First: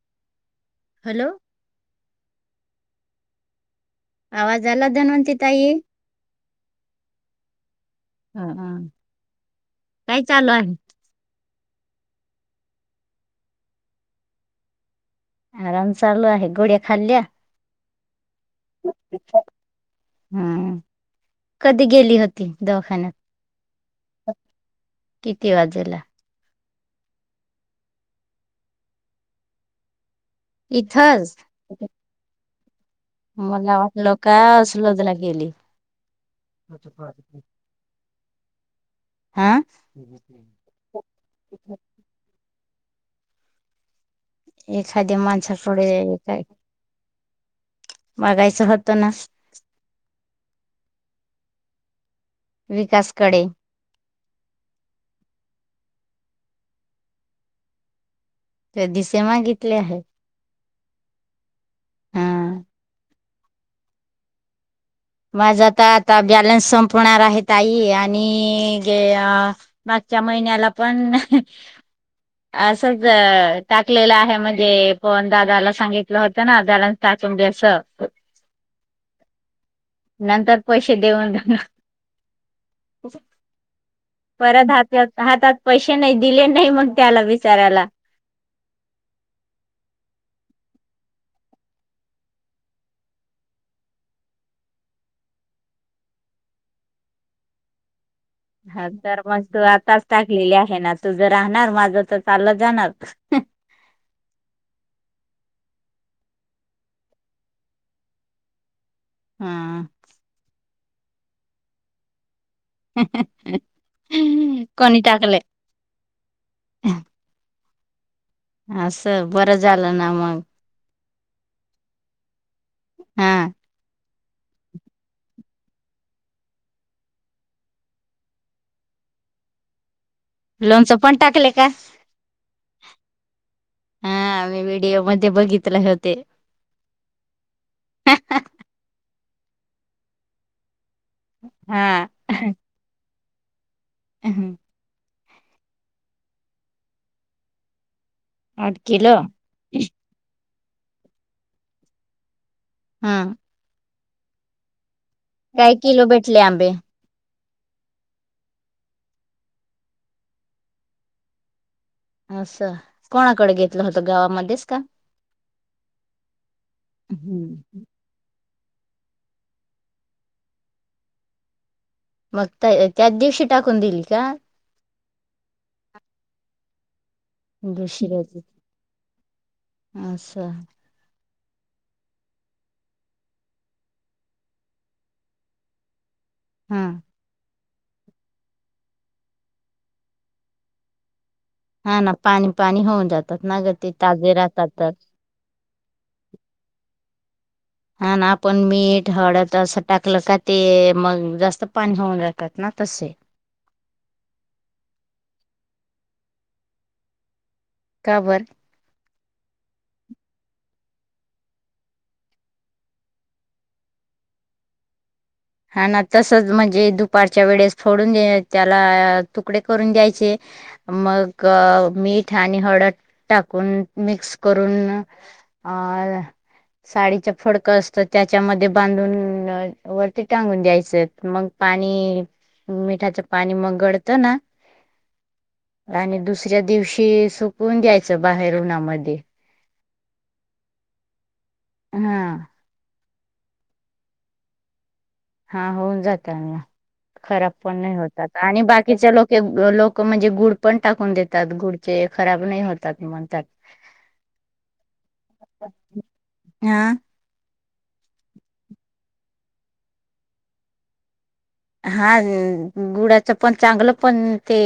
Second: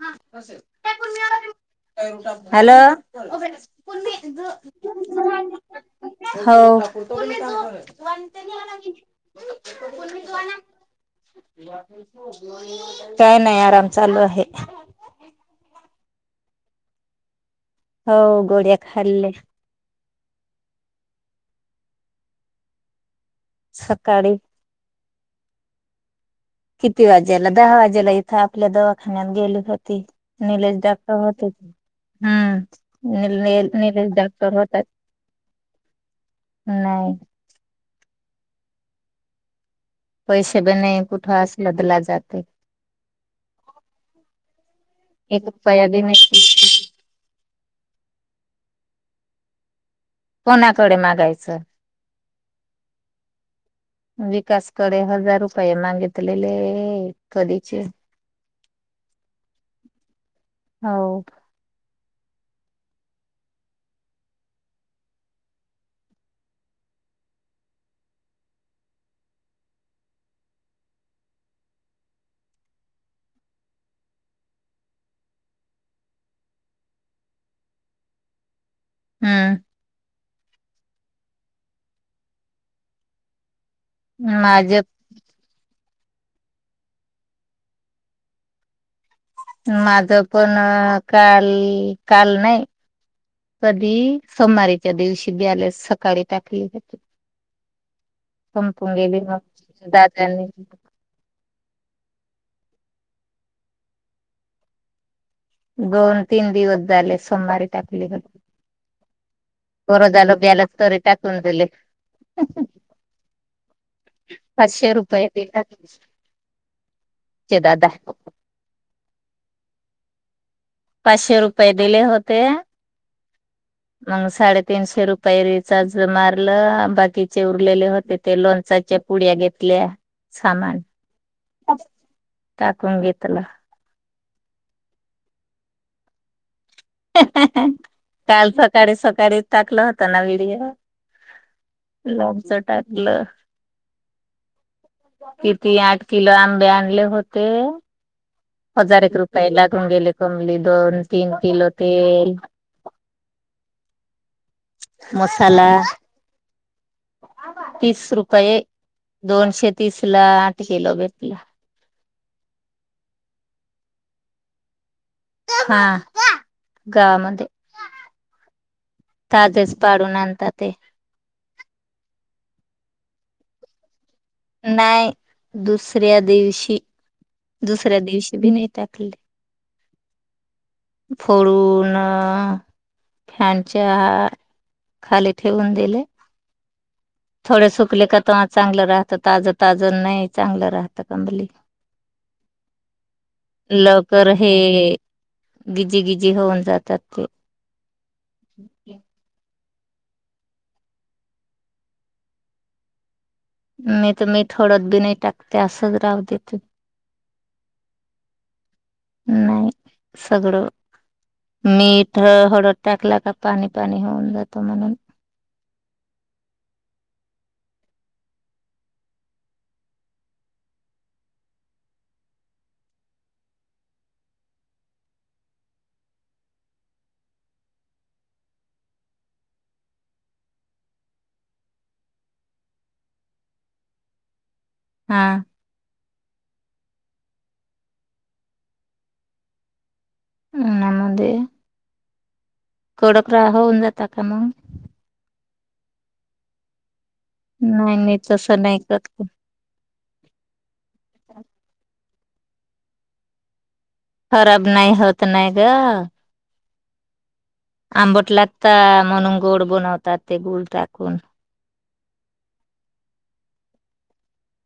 हा असच hello hello हो आवाज आला धनवती ताई हो हा काय चालू आहे काय नाही आराम चालू आहे [inaudible] आराम चालू आहे गोळ्या खाल्ल्या हो गोळ्या खाल्ले हम्म कधी गेली होती दवाखान्यात सकाळी किती वाजेला किती वाज्याला दहा वाजेला इथं आपल्या दवाखान्यात गेली होती निलेश डाक्टर इथंच होते हम्म मला निलेश वाटलं का डाक्टर होतात स्लोदला गेली नाही. हा पैसे ब नाही कुठं बदला जाते. एखाद्या एक रुपया माणसाकडे बी काय. नाही बघायचं होतं ना कोणाकडे मागायचं. विकासकडे विकासकडे हजार रुपये मागित? कलेले कधीच ते दिसे मागितले आहे. हो माझ तर आता बॅलन्स संपवणार आहे आई आणि जे मागच्या महिन्याला पण असच टाकलेलं आहे म्हणजे पण दादाला सांगितलं होतं ना बॅलन्स टाकून द्या असं. हम्म नंतर पैसे देऊन परत माझे हात हातात पैसे. नाही दिले नाही म्हण त्याला विचारायला. माझ पण काल काल नाही कधी सोमारीच्या दिवशी ब्यालास सकाळी टाकली जाते. हा तर मग तू आताच टाकलेली आहे ना तू जर राहणार माझ तर चालच. जाणार गोन तिनी ओद्दले सोमारी टाकली ग. हा बरं झालं बॅलन्स. तरी त्याकून दिले पाचशे कोणी रुपये टाकलं. दिले ते दादा. असं बरं झालं ना मग. पाचशे रुपये दिले होते. हा मग साडेतीीनशे रुपये रिचार्ज मारलं बाकीचे उरलेले होते ते लोणचाच्या पुड्या घेतल्या. सामान लोणचं पण टाकले का? टाकून घेतला हा मी व्हिडिओ मध्ये बघितले होते काल सकाळी सकाळी. टाकलं होता ना व्हिडिओ? हा लबचं टाकलं हम्म किती आठ किलो आंबे आणले होते. आठ हजार किलो एक रुपय लागून गेले कमली! दोन तीन किलो तेल हम्म मसाला काय किलो भेटले आंबे तीस रुपये दोनशे तीस ला आठ किलो भेटला असं कोणाकडे घेतलं होतं गावामध्येच का हा गावामध्ये हम्म ताजेच पाडून आणता ते मग त्या अं त्याच दिवशी टाकून दिली का नाही दुसऱ्या दिवशी दुसऱ्या दिवशी भी नाही टाकले आसं फोडून अं फॅनच्या खाली ठेवून दिले हम्म थोडे सुकले क तमा चांगलं राहतं ताजं ताजं नाही चांगलं राहतं कंबली हा ना पाणी पाणी होऊन जातात ना ग ते लवकर ताजे हे राहतात तर गिजीगिजी होऊन जातात ते हा ना पण मीठ हळद अस टाकलं का ते मग जास्त पाणी होऊन राहातात ना तसे मी तर मी थोडत बी नाही त्यात ते असंच राहु देते का बरं नाही सगळं मीठ अं हळद टाकला का पाणी पाणी होऊन जातो म्हणून हा ना तसच म्हणजे दुपारच्या वेळेस फोडून अं त्याला तुकडे करून द्यायचे मग मीठ आणि हळद टाकून मिक्स करून अं साडीचं फडक असतं त्याच्यामध्ये बांधून वट ते टांगून द्यायचं मग पाणी मिठाचं पाणी मग गळतं ना हा आणि दुसर दुसऱ्या दिवशी सुकून द्यायचं बाहेर उन्हामध्ये आंगणामध्ये हा. कडक रा होऊन जाता का मग हा होऊन जात खराब पण नाही होतात तसं आणि नाही बाकीच्या करत लोके लोक म्हणजे गुड पण टाकून देतात गुडचे खराब नाही होतात म्हणतात. खराब नाही होत नाही गं हा आंबट लागता म्हणून गोड बनवतात ते गुळ टाकून हा अं गुडाच पण चांगलं पण ते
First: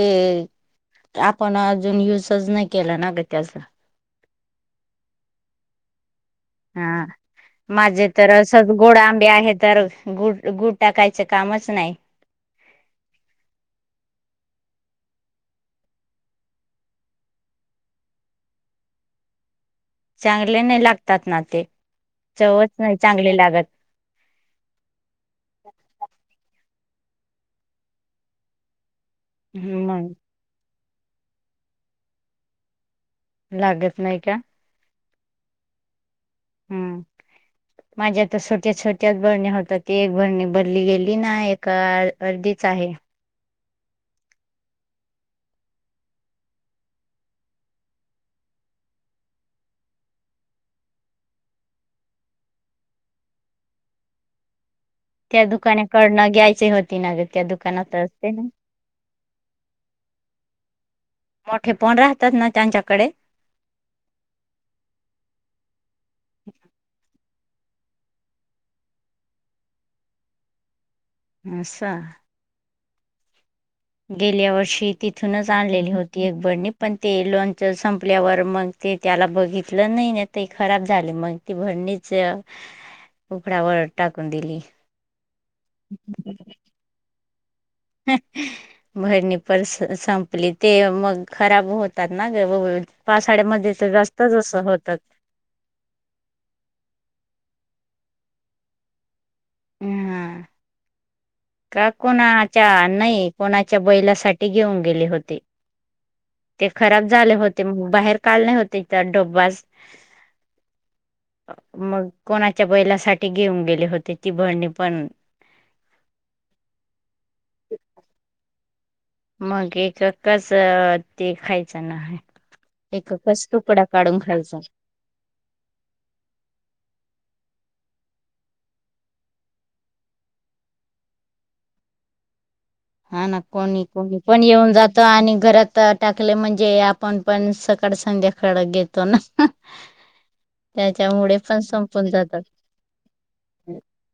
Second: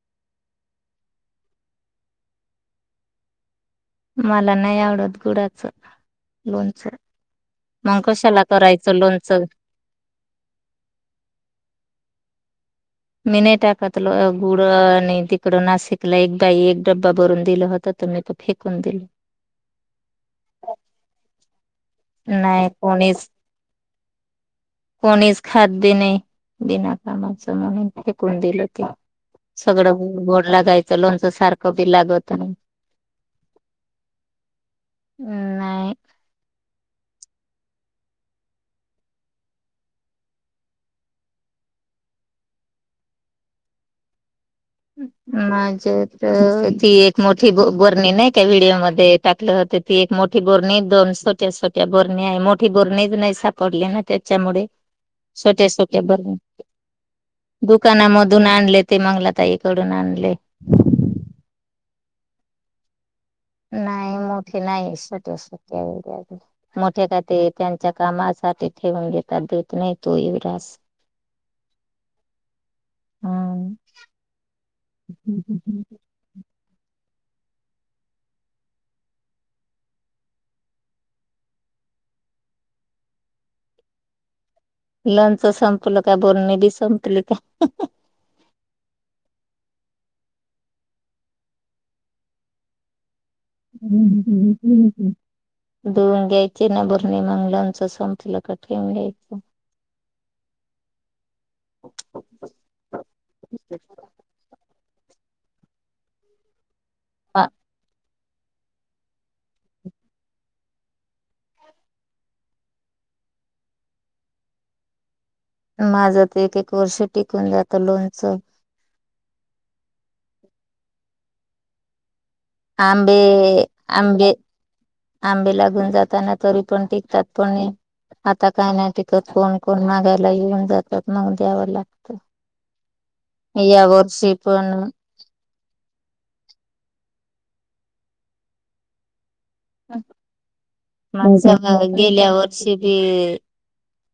आपण अजून युजच नाही केला ना गं ते आस मला नाही आवडत गुडाच हा माझे तर असच करायचं गोड आंबे लोणचं आहे तर गुड गुड टाकायचं कामच नाही. मी नाही टाकतल गुड आणि तिकडं नाशिकला एक बाई एक डब्बा भरून दिलं होत तर मी फेकून दिलं. चांगले नाही लागतात ना ते नाही चवच कोणीच चांगले लागत कोणीच खातबी नायी बिना कामाचं म्हणून फेकून दिलं ते सगळं मग गोड लागायचं. च लोणचं सारखं बी लागत नाही. लागत नाही का नाही. हम्म माझ्या आता छोट्या छोट्या बरणी होतात ती एक भरणी भरली गेली ना ए अर्धीच आहे. माझे ती एक मोठी बरणी नाही का व्हिडिओम त्या दुकानाकडनं घ्यायची होती ना ग त्या दुकानात असते ना तोडून आणले. मोठे पण राहतात ना त्यांच्याकडे नाही मोठे नाही सट्याट मोठे काट त्यांच्या कामासाठी ठेवून घेतात देत नाही तो युवराज आसा हम् गेल्या वर्षी तिथूनच आणलेली होती एक बरनी पण ते लोणच संपल्यावर मग ते त्याला बघितलं नाही ते खराब झाले मग ती भरणीच उकडावर टाकून दिली. लोंच संपलं काय बोलणी बी संपली काय भरणी पण संपली ते मग खराब होतात ना ग पावसाळ्यामध्ये तर जास्तच असं होतात धुऊन घ्यायची ना बरणी मंगलमच सांला काो [unintelligible] हम हा का कोणाच्या नाही कोणाच्या बैलासाठी घेऊन गेले होते. ते खराब झाले होते बाहेर काल नाही होते तर डोब्बाज. मग कोणाच्या बैलासाठी घेऊन गेले होते? ती बरणी पण. माझं ते एक एक वर्ष टिकून जातं लोणचं मग एक कसं ते खायचं ना आहे. आंबे, आंबे, आंबे लागून जाताना तरी पण टिकतात पण नी आता का नाही टिकत. कोण कोण मागायला येऊन जातात मग द्यावं लागत. हा ना, कोणी -कोणी पण येऊन जात, आणि घरात टाकले म्हणजे कोण पण सकाळ संध्याकाळ घेतो ना. त्याच्यामुळे पण स संपून गेल्या जातात वर्षी बी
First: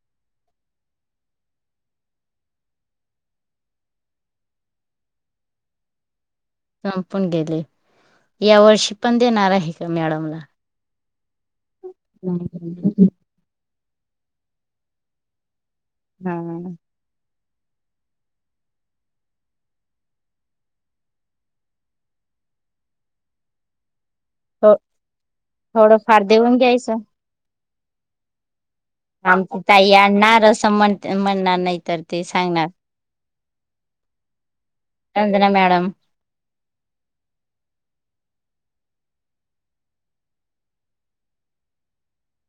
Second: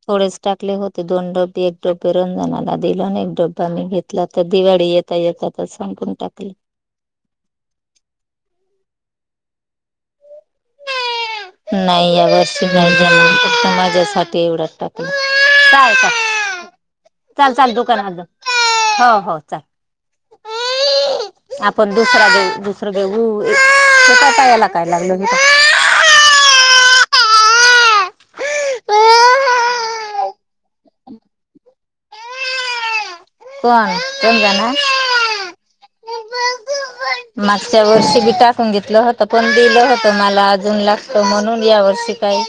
थोडेच टाकले होते. दोन ड एक डबा [unintelligible] दिल ना एक डब्बा मी घेतला तर दिवाळी येता येत तर संपून टाकली. संपून गेले. या वर्षी पण देणार आहे का? मॅडमला. नाही या वर्षी नाही जमणार, फक्त मला साठी [inaudible] एवढंच टाकलं. चाल ह ह ह. चाल, चाल दुकानात जाऊ हो हो चाल. आपण दुसरा देऊ, दुसरं देऊ पायाला काय लागलं बेटा? थोडं फार देऊन घ्यायचं. आमची ताई पाय आणणार. असं म्हण म्हणणार नाही तर ते सांगणार. [unintelligible] कोण जाणार? समज ना मॅडम मागच्या बर्षी [inaudible] सगितलं होतं, पण दिलं होतं, मला अजून लागतं म्हणून या वर्षी काही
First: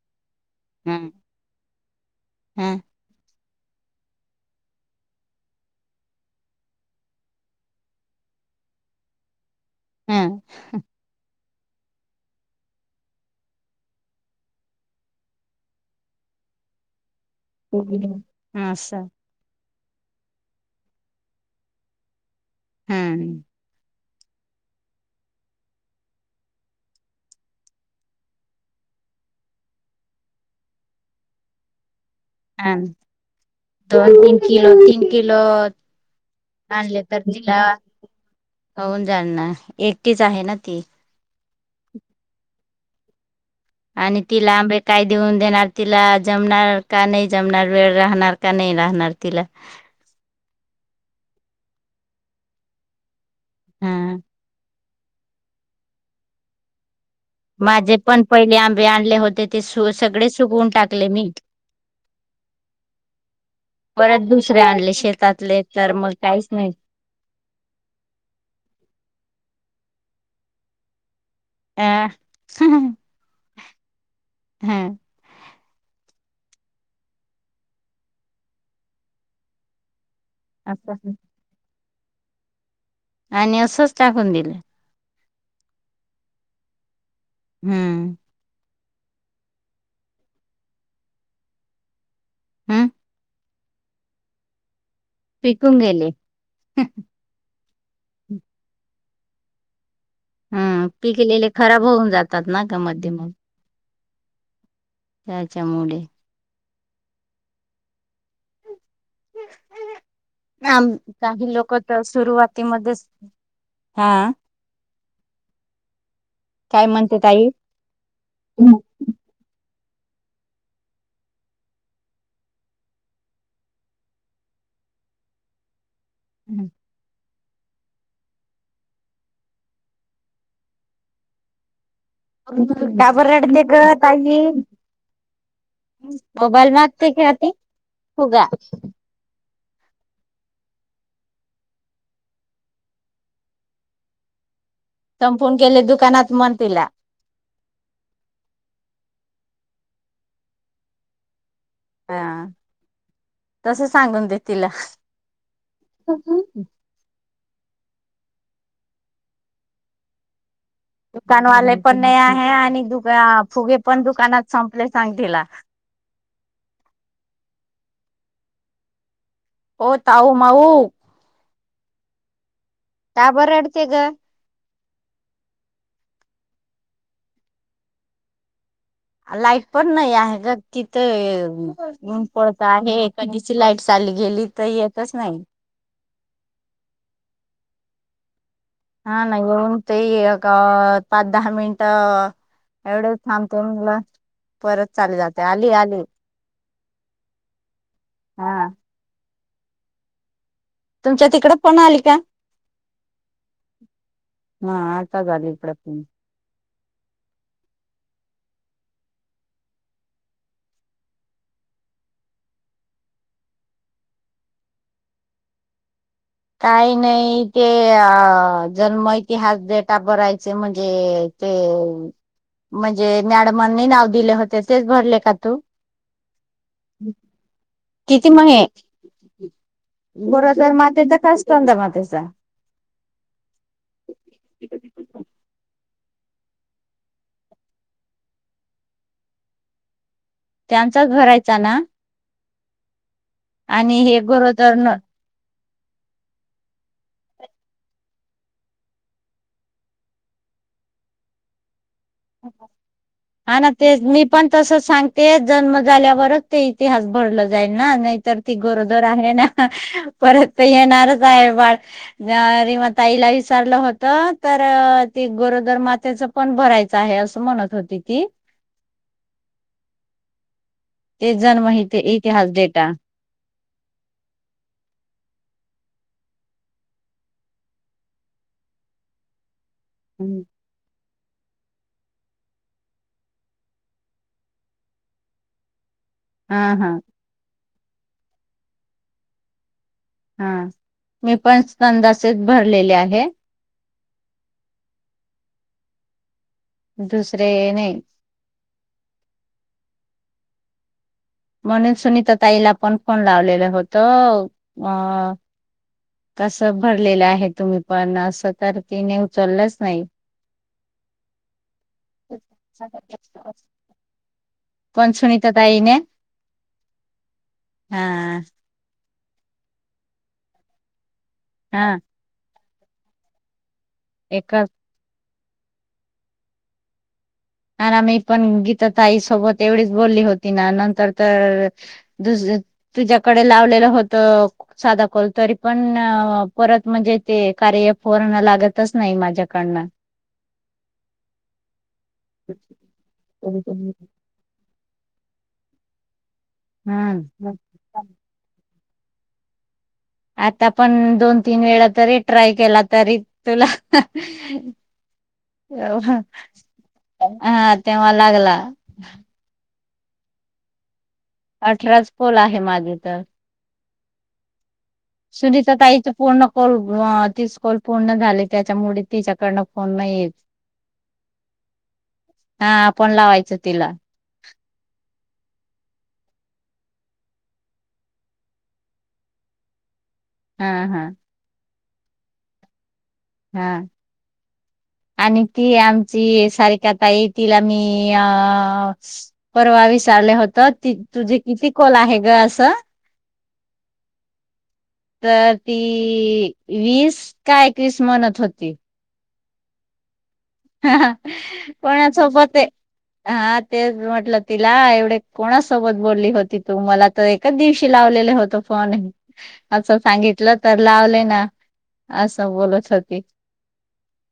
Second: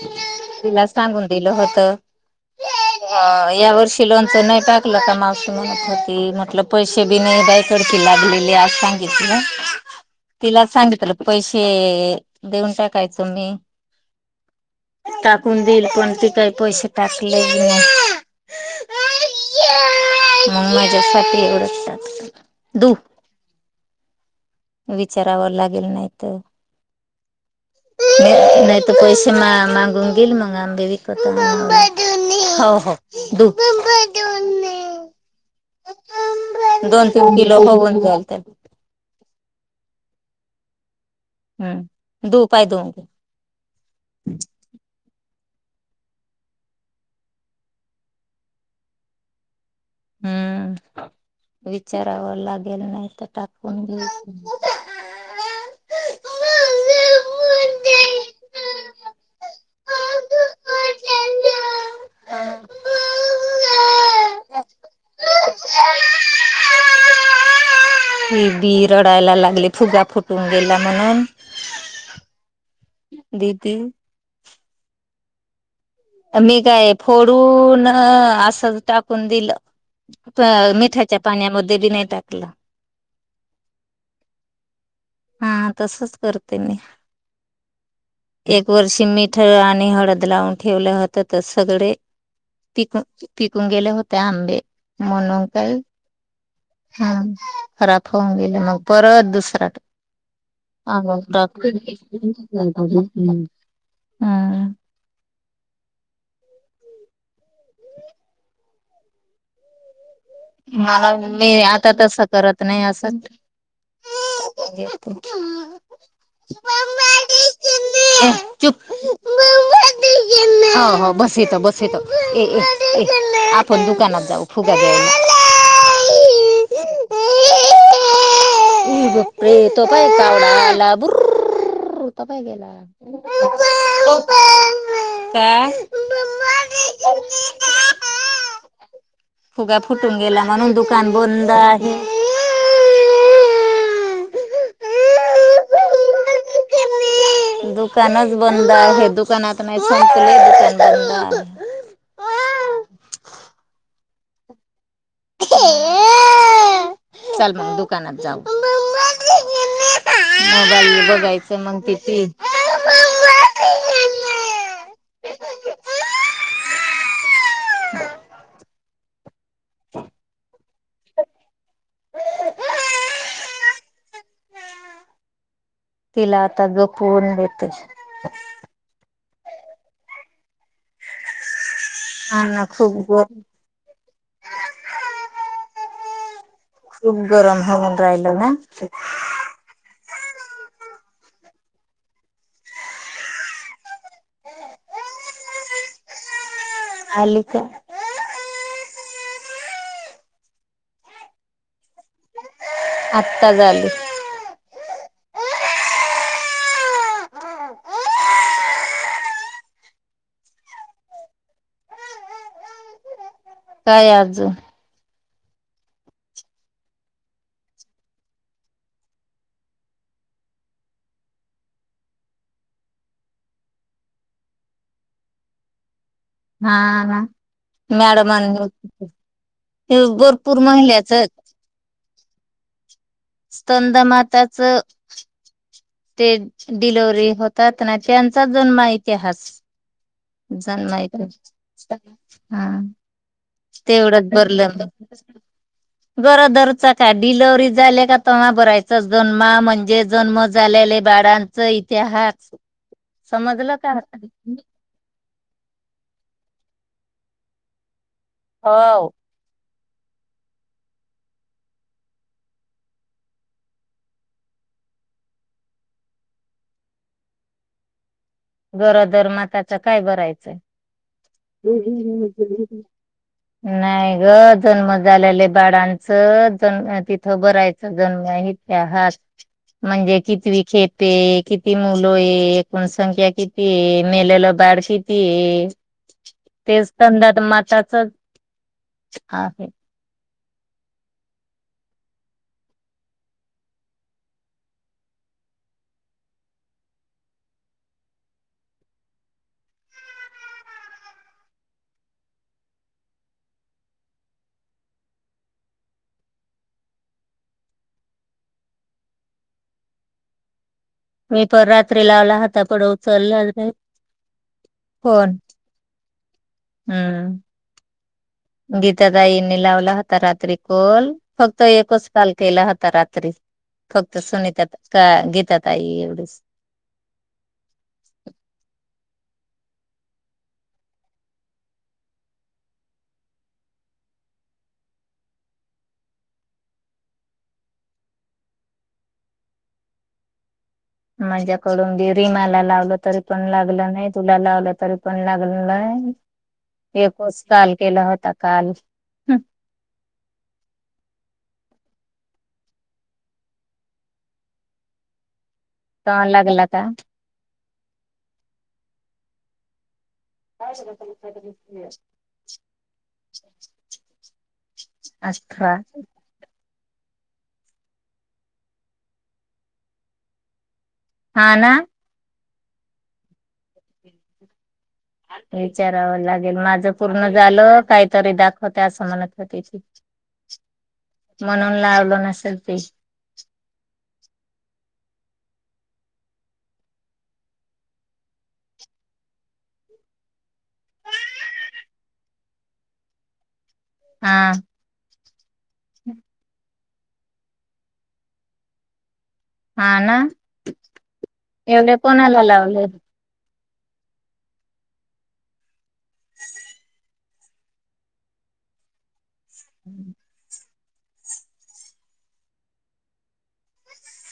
तिला ह सांगून दिलं होतं. ह हूं या वर्षी लोन ते नाही टाकलं तर [inaudible] म्हणत होते म्हटलं पैसे बी नाही बाई कड लागलेले अस सांगितल. ह तिला सांगितलं पैसेे देऊन टाकायचो मी. टाकून देईल पण ती काही पैसे टाक [unintelligible] हा म्हणून माझ्यासाठी एवढाच [inaudible] [unintelligible] हम्म विचाराव लागेल नाहीतर, नाहीतर पैसे मागून घेईल मग आंबे विकत अ हो हो दू दोन -तीन किलो, तीन किलो आणले दोन तर तीन तिला किलो होऊन जाईल त्याला होऊन जाईल ना. एकटीच आहे ना ती. हम्म धूप.. पाय धू. आणि तीला आंबे काय देऊन- देणार तिला जमणार का नाही जमणार वेळ राहणार का नाही राहणार तिला हम्म विचाराव लागेलं नाही तर तात्पुरते हा माझे पण पहिले आंबे आणले होते ते सगळे सुगवून टाकले मी परत दुसरे आणले शेतातले तर मग काहीच नाही ही पण रडायला लागली फुगा फुटून गेला म्हणून अ दीदी हम्म मी काय फोडून असं टाकून दिलं असं मिठाच्या पाण्यामध्ये बी नाही टाकला आणि असंच टाकून दिलं हा तसच करते मी हम्म एक वर्षी मीठ आणि हळद लावून ठेवलं होत सगळे ती हम् पण टिकून गेले होते आंबे म्हणून पिकून काही गेले ह खराब होऊन गेल मग परत दुसरा हा आंबा पिकलेले खराब टाकला होऊन जातात ना का मध्ये म हम् त्याच्या मुडे हम् मला मी आता तस करत नाही अस सुरुवातीमध्येच हा ए काय म्हणते ताई? चूप हो हो बस येत बस येत ए ए ए आपण दुकानात जाऊ फुगा घ्यायला हम्म ए गपे तो पाय कावळा आला भुरररर तो पाय गेला का बर रडते ग ताई? का मोबाईल मागते का ती फुगा फुगा फुटून गेला म्हणून दुकान बंद आहे संपून गेले दुकानात म्हण तिला दुकानच बंद आहे दुकानात नाही संपले दुकान बंद आहे हा तस सांगून दे तिला ह चल मग दुकानात जाऊ बघायचं दुकानवाले मग पण नाही किती आहे आणि दुका फुगे पण दुकानात संपले सांग तिला ह ओ ताऊ माऊ [inaudible] का बर रडते ग तिला आता जोपवून देते लाईट पण नाही आहे ग तिथ ऊन पडत अन्न खूप आहे ग कधीची लाईट चाली गेली तर येतच नाही खूप गरम होऊन राहिल ना [unintelligible] क अ अ पाच दहा मिनिट एवढेच थांबऊन परत चाले जाते आली आली अलीच हा तुमच्या तिकड पण अलत्या आत्ता झाली आत्ता झाली काय आज काही नाही ते अ जन्म इतिहास डेटा भरायचे म्हणजे ते म्हणजे मॅडमांनी नाव दिले होते तेच भरले का तू हा, हा मॅडम किती मग हे? भरपूर महिल्याचं कस मातसा स्कंदमाताचं ते डिलीव्हरी होतात ना, त्यांचा जन्म इतिहास जान नाई त्यांचाच भरायचा ना? हा. आणि हे तेवढंच गरोदर भरलं न गरोदरचा काय डिलेव्हरी झाले का, तेव्हा भरायचा जन्मा म्हणजे जन्म झालेले बाळासहीत हा ना, का तेच मी पण तसेच सांगते जन्म झाल्यावरच ते इतिहास भरला जाईल ना? नाही तर ती गोरोदर हो आहे ना? परत तर येणारच आहे बाळ. म्या रिमाताईला विचारलं होतं, तर ते गरोदर मातेचे पण भरायचं - आहे असं म्हणत होती की गरोदरमाताच काय भरायचंय? ते जन्म इति- इतिहास डेटा नाही ग जन्म झालेले बाळां जन्म तिथं बरायचा जन्म इथे हात म्हणजे हम्म. किती खेत ते किती मुलं आहे एकूणसंख्या तिती मेलेला बड श त हा हा तेच त्यांंदात माता स ह आहे हा. मी पण स्ंदासेत भरलेले आहे दुसरेऽऽ नई म्हणून, सुनीता ताईला, पण फोन लावलेलं होतं अ, आ.. कसं भरलेलं आहे तुम्ही पण? असं तर तिने उचललंच नाही. मी पण रात्री लावला हता. पण उचलला नाही... कोण फोन. सुनीता ताईने हा हम्म गे [unintelligible] त्या ताईने, लावला होता रात्री कोल - फक्त हा एकच कॉल केला. [unintelligible] त्या रात्री - फक्त सुनीता एकच का गी [unintelligible] त्या ताई, एवढंच- आणि मी पण गीता ताई सोबत एवढीच बोलली होती. ना नंतर तर दुस तुझ्याकडे लावलेलं होतं. साध कॉल तरी पण परत म्हणजे ते कार्य फोन लागतच नाही. माझ्याकडन. माझ्याकडून- मी रिमाला लावला तरी पण लागला हम्म. नाहीं. तुला लावला तरी पण लाग- [unintelligible] एकच काल केला होता काल. [inaudible] आता पण दोन, तीन, वेळा तरी ट्राय केला तरी तुला. [unintelligible] हम्म तवा लागला का? हाह तेव्हा लागला, आणू शकाल का? अठराच कॉल आहे माझे तर अठरा सुनीता ताईच पूर्ण कॉल तीस कॉल पूर्ण झाली त्याच्यामुळे तिच्याकडनं फोन नाही येत. हा ना हा आपण लावायचं तिला. विचारावं लागेल माझं पूर्ण झालं. काहीतरी दाखवते असं होती ती. हा हा म्हणून लावलं नसेल ते [unintelligible] हा आणि ती आमची सारीकाताई तिला मी अअ परवा विचारले होत तुझे किती कॉल आहे ग? असं, हा तर ती वीस का एकवीस म्हणत होती, हा.. ना.. हां हां एवढे कोणा कोणाला सोबत लावले हा ते म्हटलं तिला एवढे कोणासोबत बोलली होती? तू मला तर एकच दिवशी लावलेले होत फोन असं सांगितलं तर लावले ना असं बोलत होती.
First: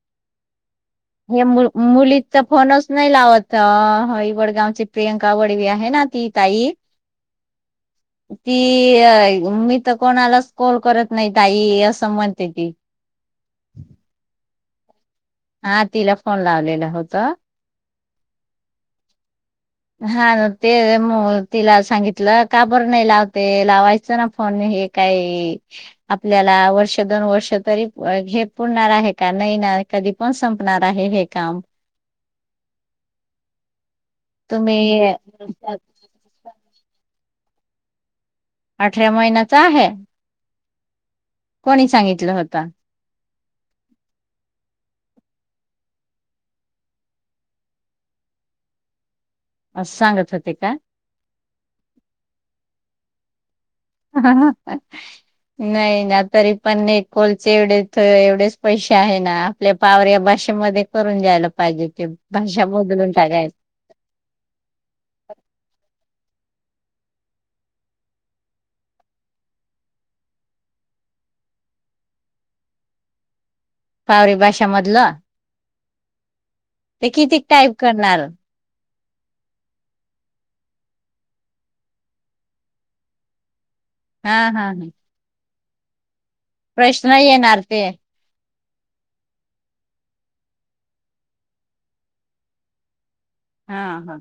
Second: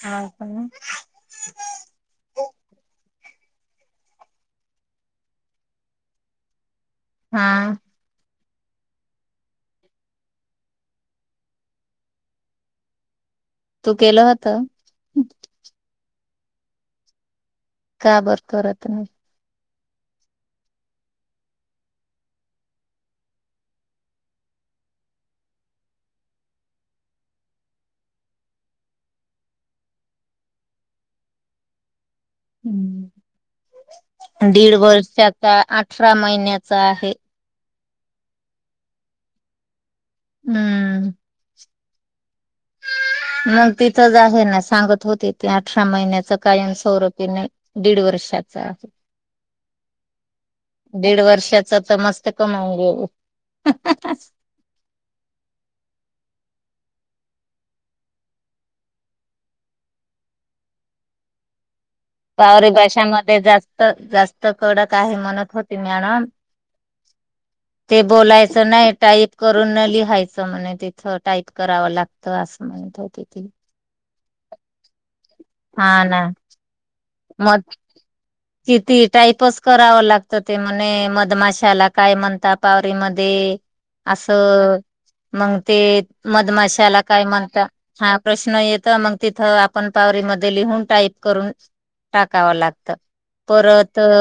हा का? हे मु मुली तर फोनच नाही लावत वडगावची प्रियंका वडवी आहे ना ती ताई, हा ती मी तर कोणालाच कॉल करत नाही ताई असं म्हणते ती तू केलं [inaudible] हा तिला फोन लावलेला होता. काय बर करत नाही हा ते मी तिला सांगितलं काबर नाही लावते, लावायचं ना फोन हे काही आपल्याला वर्ष दोन वर्ष तरी हे पुरणार आहे का नाही ना कधी पण संपणार आहे हे काम हम् दीड तुम्ही वर्षाचा अठरा महिन्याचा आहे. अठरा महिन्याचा आहे. हम्म कोणी सांगितलं होतं? मग तिथंच आहे ना सांगत होती, ते अठरा महिन्याच कायमस्वरूपी नाही दीड वर्षाचा असं सांगत होते का दीड वर्षाच तर मस्त कमावून गेल. हा हा नाही ना तरी पण एक कोलचे एवढे एवढेच पैसे आहे ना, आपल्या पावर या भाषेमध्ये करून जायला पाहिजेत. पावरी भाषामध्ये जास्त जास्त कडक आहे. म्हणत होती मॅडम ते बोलायचं नाही टाईप करून लिहायचं म्हणे तिथं टाईप करावं लागत असं म्हणत तिथ पावरी भाषामधलं हा ना ते किती टाईप करणार टायपस करावं लागतं ते म्हणे मधमाशाला काय म्हणता? पावररी म हा हा असं ह मंग ते मधमाशाला प्रश्न काय येणार म्हणता? ते हा प्रश्न येत मग तिथं आपण पावरीमध्ये लिहून टाईप करून टाकावं लागतं. हा परत, हा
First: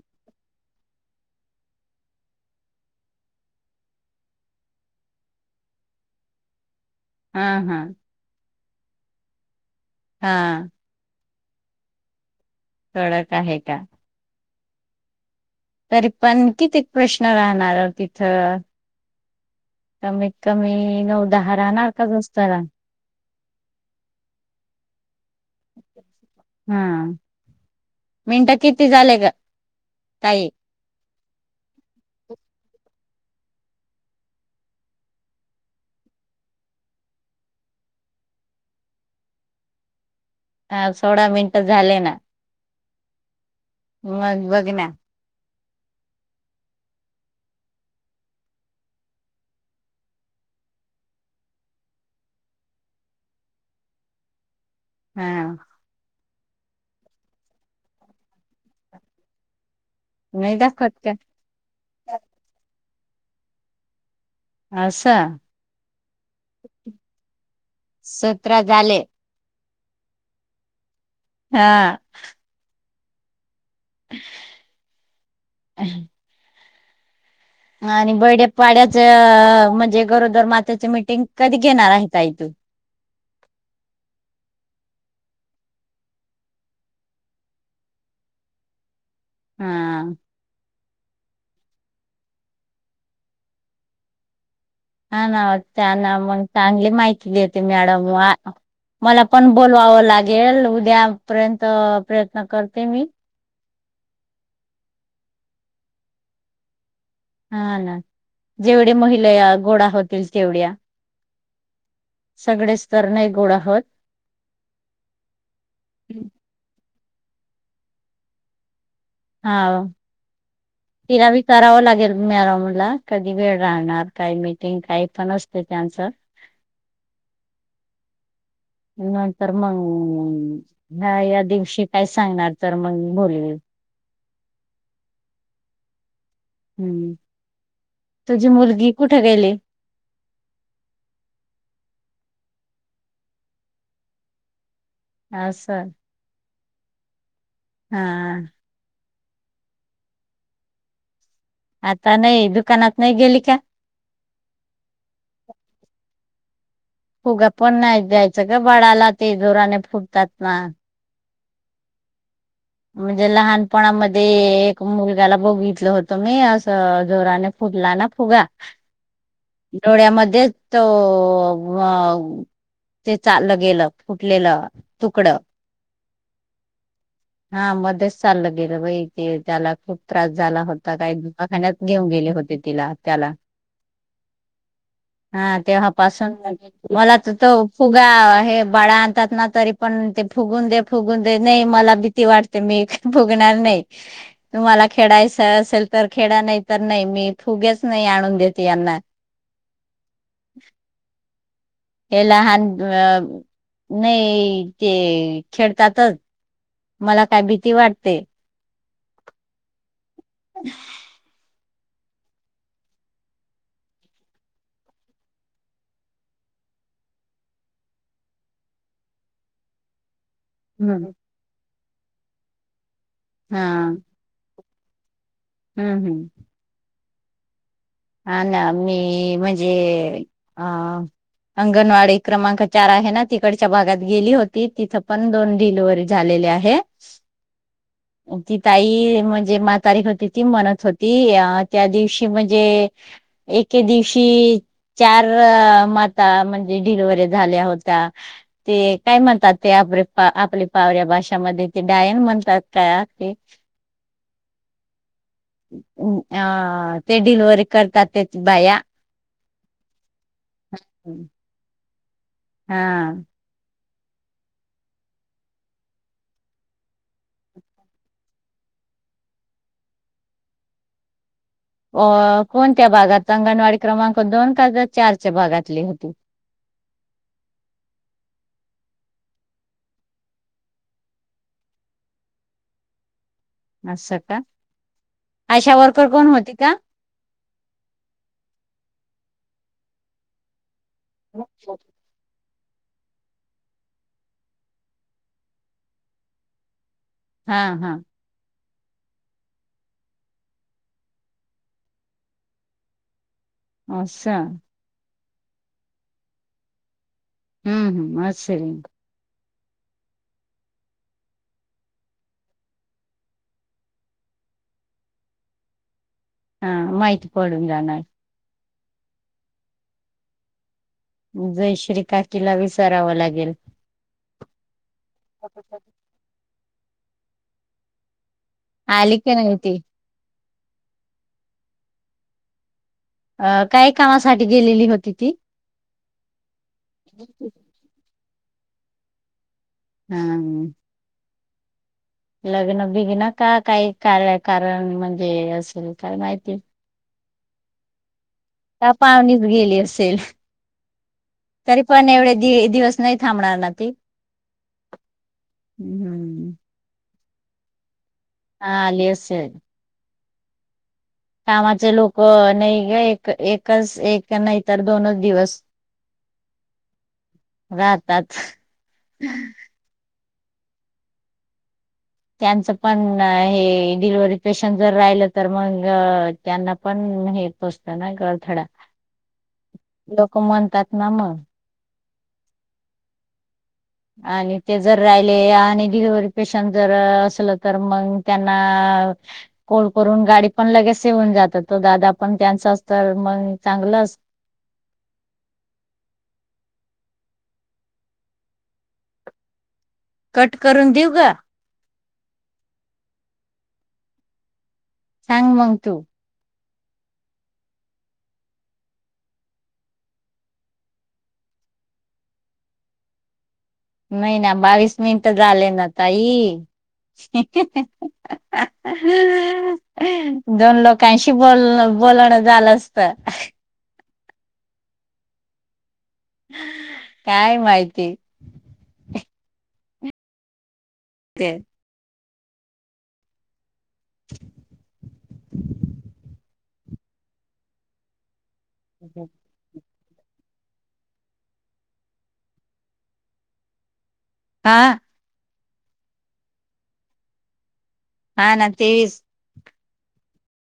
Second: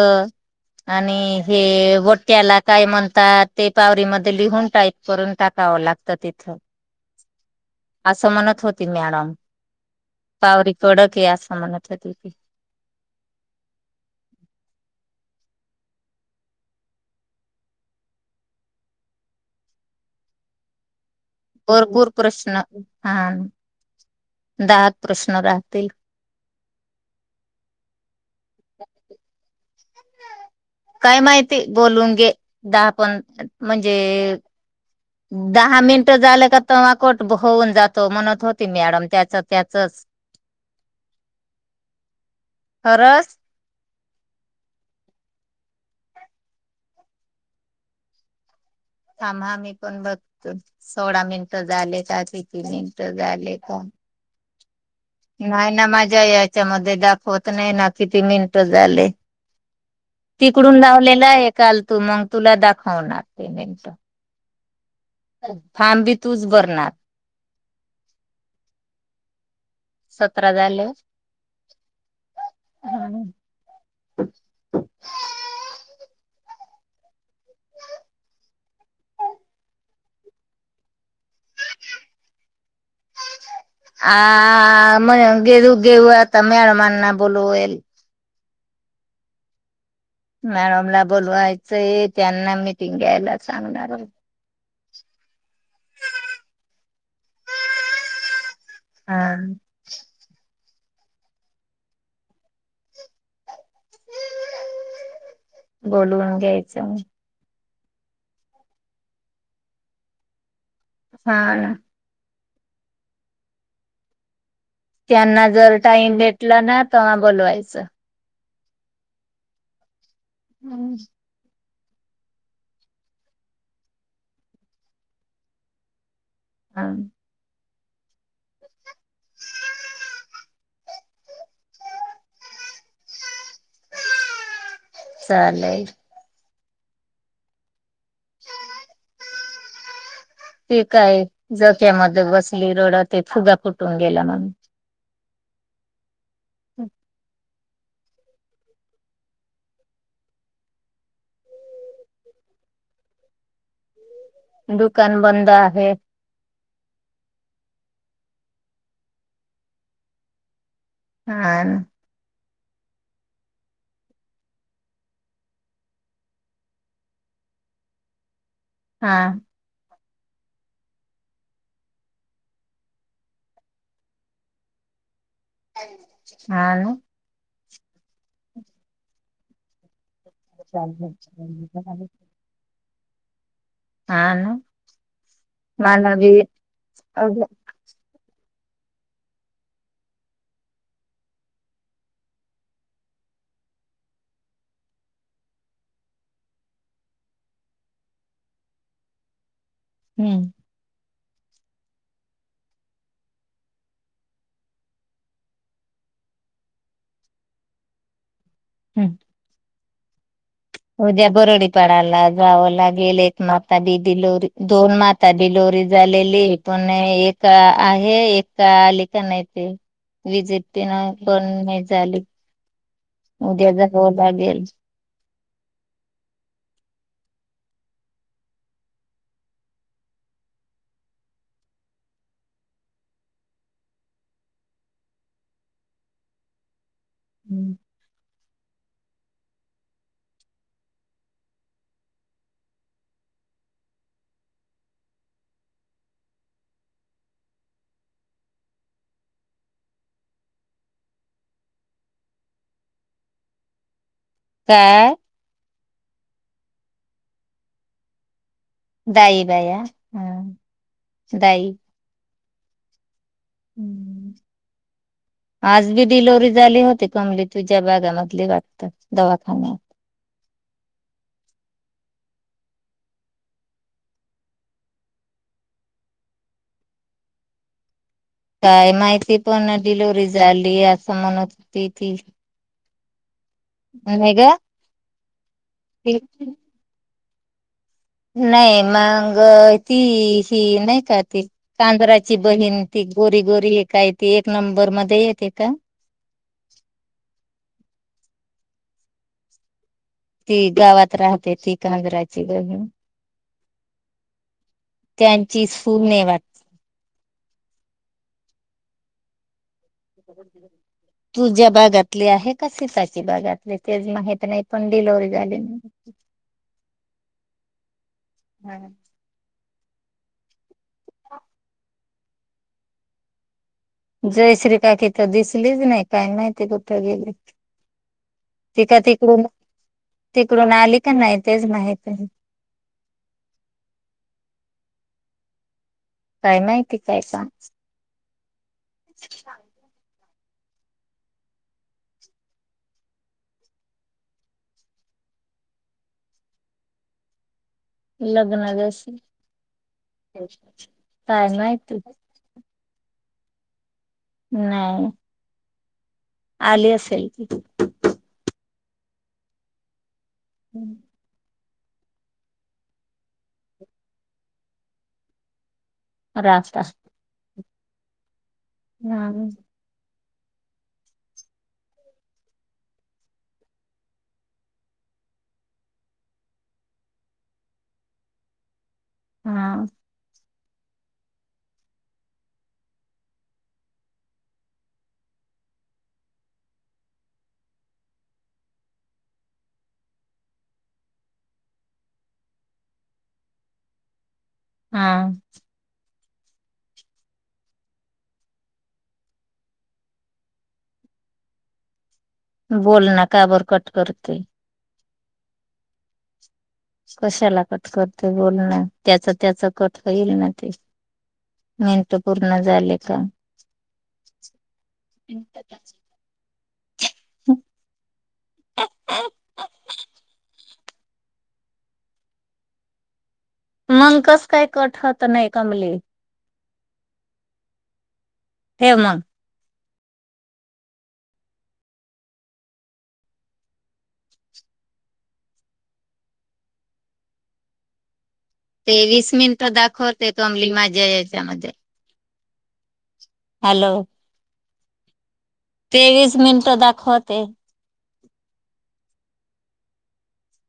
आणि हे बटट्याला काय म्हणतात, ते पावररीमध्ये लिहून टाईप करून टाकावं लागतं. तिथं हा हा असं म्हणत होत. ती मॅडम हा पावरी कडक हेस म्हणत होती ती कडक आहे का? तरी पण किती प्रश्न राहणार तिथ, कमीत कमी न बोरपूर प्रश्न आ दात ह. मिनट किती झाले ग? काय? काय माहिती? बोलून घे, दा पण. म्हणजे? ह. सोळा मिनट झाले ना. खरस. मग बघ ना. थाम्हा. आम्ही मी पण बघतो, सोळा मिनिटं झाले का किती मिनिटं झाले का? हा नाही ना, मजा या त्याच्यामध्ये दाखवत नाही ना, किती मिनट झाले? नाही तिकडून दाखवत का लावलेला आहे. काल तू मग तुला दाख होणार पेमेंट. असं. भरणार सतरा झाले. सतरा झाले. हा. हा. अ् [unintelligible] हं. आणि बर्डे पाड्याच म्हणजे गरोदर मातेच मिटिंग कधी घेणार आहे ताई तू? म घेवू घेवू आता मॅडमना ना बोलवू हा. मॅडमला बोलवायचं त्यांना मीटिंग घ्यायला सांगणार. हा ना. त्यांना मग चांगली माहिती देते, मॅडम वा मला हा. पण बोलवावं लागेल त्या पर्यंत प्रयत्न करते मी. बोलवून घ्यायचं. हा ना. जेवढी महिलया गोडा होतील तेवढ्या. हा ना. सगळे सं तर नाही गोडा होत. त्यांना जर टाईम भेटला ना तवा बोलवायचं. हा. तिला भी कराव लागेल. मॅडमला कधी वेळ राहणार, काही मिटिंग काही पण असते त्यांचं. ह. नंतर मंग ह ह्या या दिवशी काय सांगणार तर मंग बोलं चालेल. हम्म. तुझी मुलगी कुठे गेली? हे, काय झोक्यामध्ये बसली, रडती फुगा फूटून गेला म्हणून. आस. हम्म. हा... आता नाही दुकानात नाही गेली का? दुकान बंद आहे. फुगा पण नाही द्यायचं ग बाळाला ते जोराने फुटतात ना! हा.. म्हणजे लहानपणामध्ये एक मुलग्याला बघितलं होतं मी असं जोराने फुटला ना फुगा! हा. डोळ्यामध्येच तो, अ ते चाललं गेलं फुटलेलं तुकडं. हा ना. हा मध्येच चाललं गेलं बई ते त्याला खूप त्रास झाला होता काय दवाखान्यात घेऊन गेले होते तिला. त्याला. हा ना हा मला तेव्हापासून बी मला तर, अग तो फुगा हे बाळा आणतात ना तरी पण ते फुगवून दे फुगवून दे नाही मला तें किती वाटते मी फुगणार नाही तुम्हाला खेळायच असेल तर खे ळा नाही तर नाही मी फुगेच नाही आणून देते यांना. हम्म- हे लहान अ नाही ते खेळतातच. मला काय भीती वाटते. हं. उद्या [unintelligible] बारा ला जावं लागेल एक माता ची डिलिवरी दोन माता डिलिवरी झालेली पण एक आहे, एक आली का नाही ते. व्हिजिट ती न हम्म. आपन.. झाली. हा उद्या जावं लागेल. हम्म हम्म हा ना मी म्हणजे अंगणवाडी क्रमांक चार आहे ना तिकडच्या भागात गेली होती तिथ पण दोन डिलिवरी झालेले आहे. रिकामा ऑडिओ ती ताई म्हणजे म्हातारी होती ती म्हणत होती अ त्या दिवशी म्हणजे... एके दिवशी चार माता म्हणजे डिलिव्हरी झाल्या होत्या ते काय म्हणतात आपल्या पावऱ्या भाषामध्ये ते डायन म्हणतात का ते. काय? अ तें [unintelligible] करतात. बाया दाई बा हं दाई. हा. आज बी डिलवरी झाली होती कमली तुझ्या भागामधली वाटत दवाखान्यात. अ कोणत्या भागात अंगणवाडी क्रमांक दोन का चारच्या भागातली होती? काय माहिती पण डिलिव्हरी झाली असं म्हणत होती ती. अस नाही का? आशा वर्कर कोण ग होती का? नाही मग ती ही कां ती [unintelligible] बहीण ती गोरी गोरी एक काय ते एक नंबर मध्ये येते का? हा हा. ती गावात राहते ती कागराची बहीण. अस. त्यांची सून आहे वाटत. हम्म हम्म असेल. तुझ्या भागातली आहे का [unintelligible] भागातली तेच माहित नाही पण डिलिवरी झाली हा माहित पडून जाणार. हम्म. जयश्री काकीला विसारवं लागेल. जय श्री काकी. दिसलीच नाही काय माहिती. कुठे गेलेत. ती का आली की तिकडून, नाही ती तिकडून आली का नाही? तेच माहित आहे. अं काय कामासाठी गेलेली होती ती. काय माहिती काय सांगस. [inaudible] हाम. लग्न बिगन न का काही का कारण म्हणजे असेल काय माहिती. लग्न का जशी पाहणीच गेली असेल, काय तरी माहिती पण एवढे दि दिवस नई थांबणार ना ती. नाही. हम्म आली [inaudible] हा आली असेल. हम्म. कामाचे लोक नाही ग एक एकच एक नाहीतर दोनच दिवस. [unintelligible] राहताच. नाराज. त्यांचं पण हे डिलिव्ही पेशंट जर राहिलं तर मग त्यांना पण हे पोचत ना ग [unintelligible] लोक मन त्यात ना म. आणि ते जर राहिले आणि डिलिव्हरी पेशंट जर असलं तर मग त्यांना, कोल करून गाडी पण लगेस येऊन जात तो दादा पण त्यांचाच तर मग चांगलंच असं हा. कट करून देऊ ग. बोल ना काबर कट करतय. [unintelligible] मंग तू. कशाला कट करते बोलणं त्याच त्याच कट होईल ना ते, मिनट पूर्ण झाले का? नाही ना बावीस मिनिट झाले ना ताई, दोन लोक [unintelligible] बोलणं झालं असत. मं कस काय कट हत नाही कमले. काय माहिती? ठेव मग ते [inaudible] तेवीस मिनिटं दाखवत. ते दमली माझ्या याच्यामध्ये- हॅलो? आ.. तेवीस मिनटं दाखवते. हा ना तेवीस.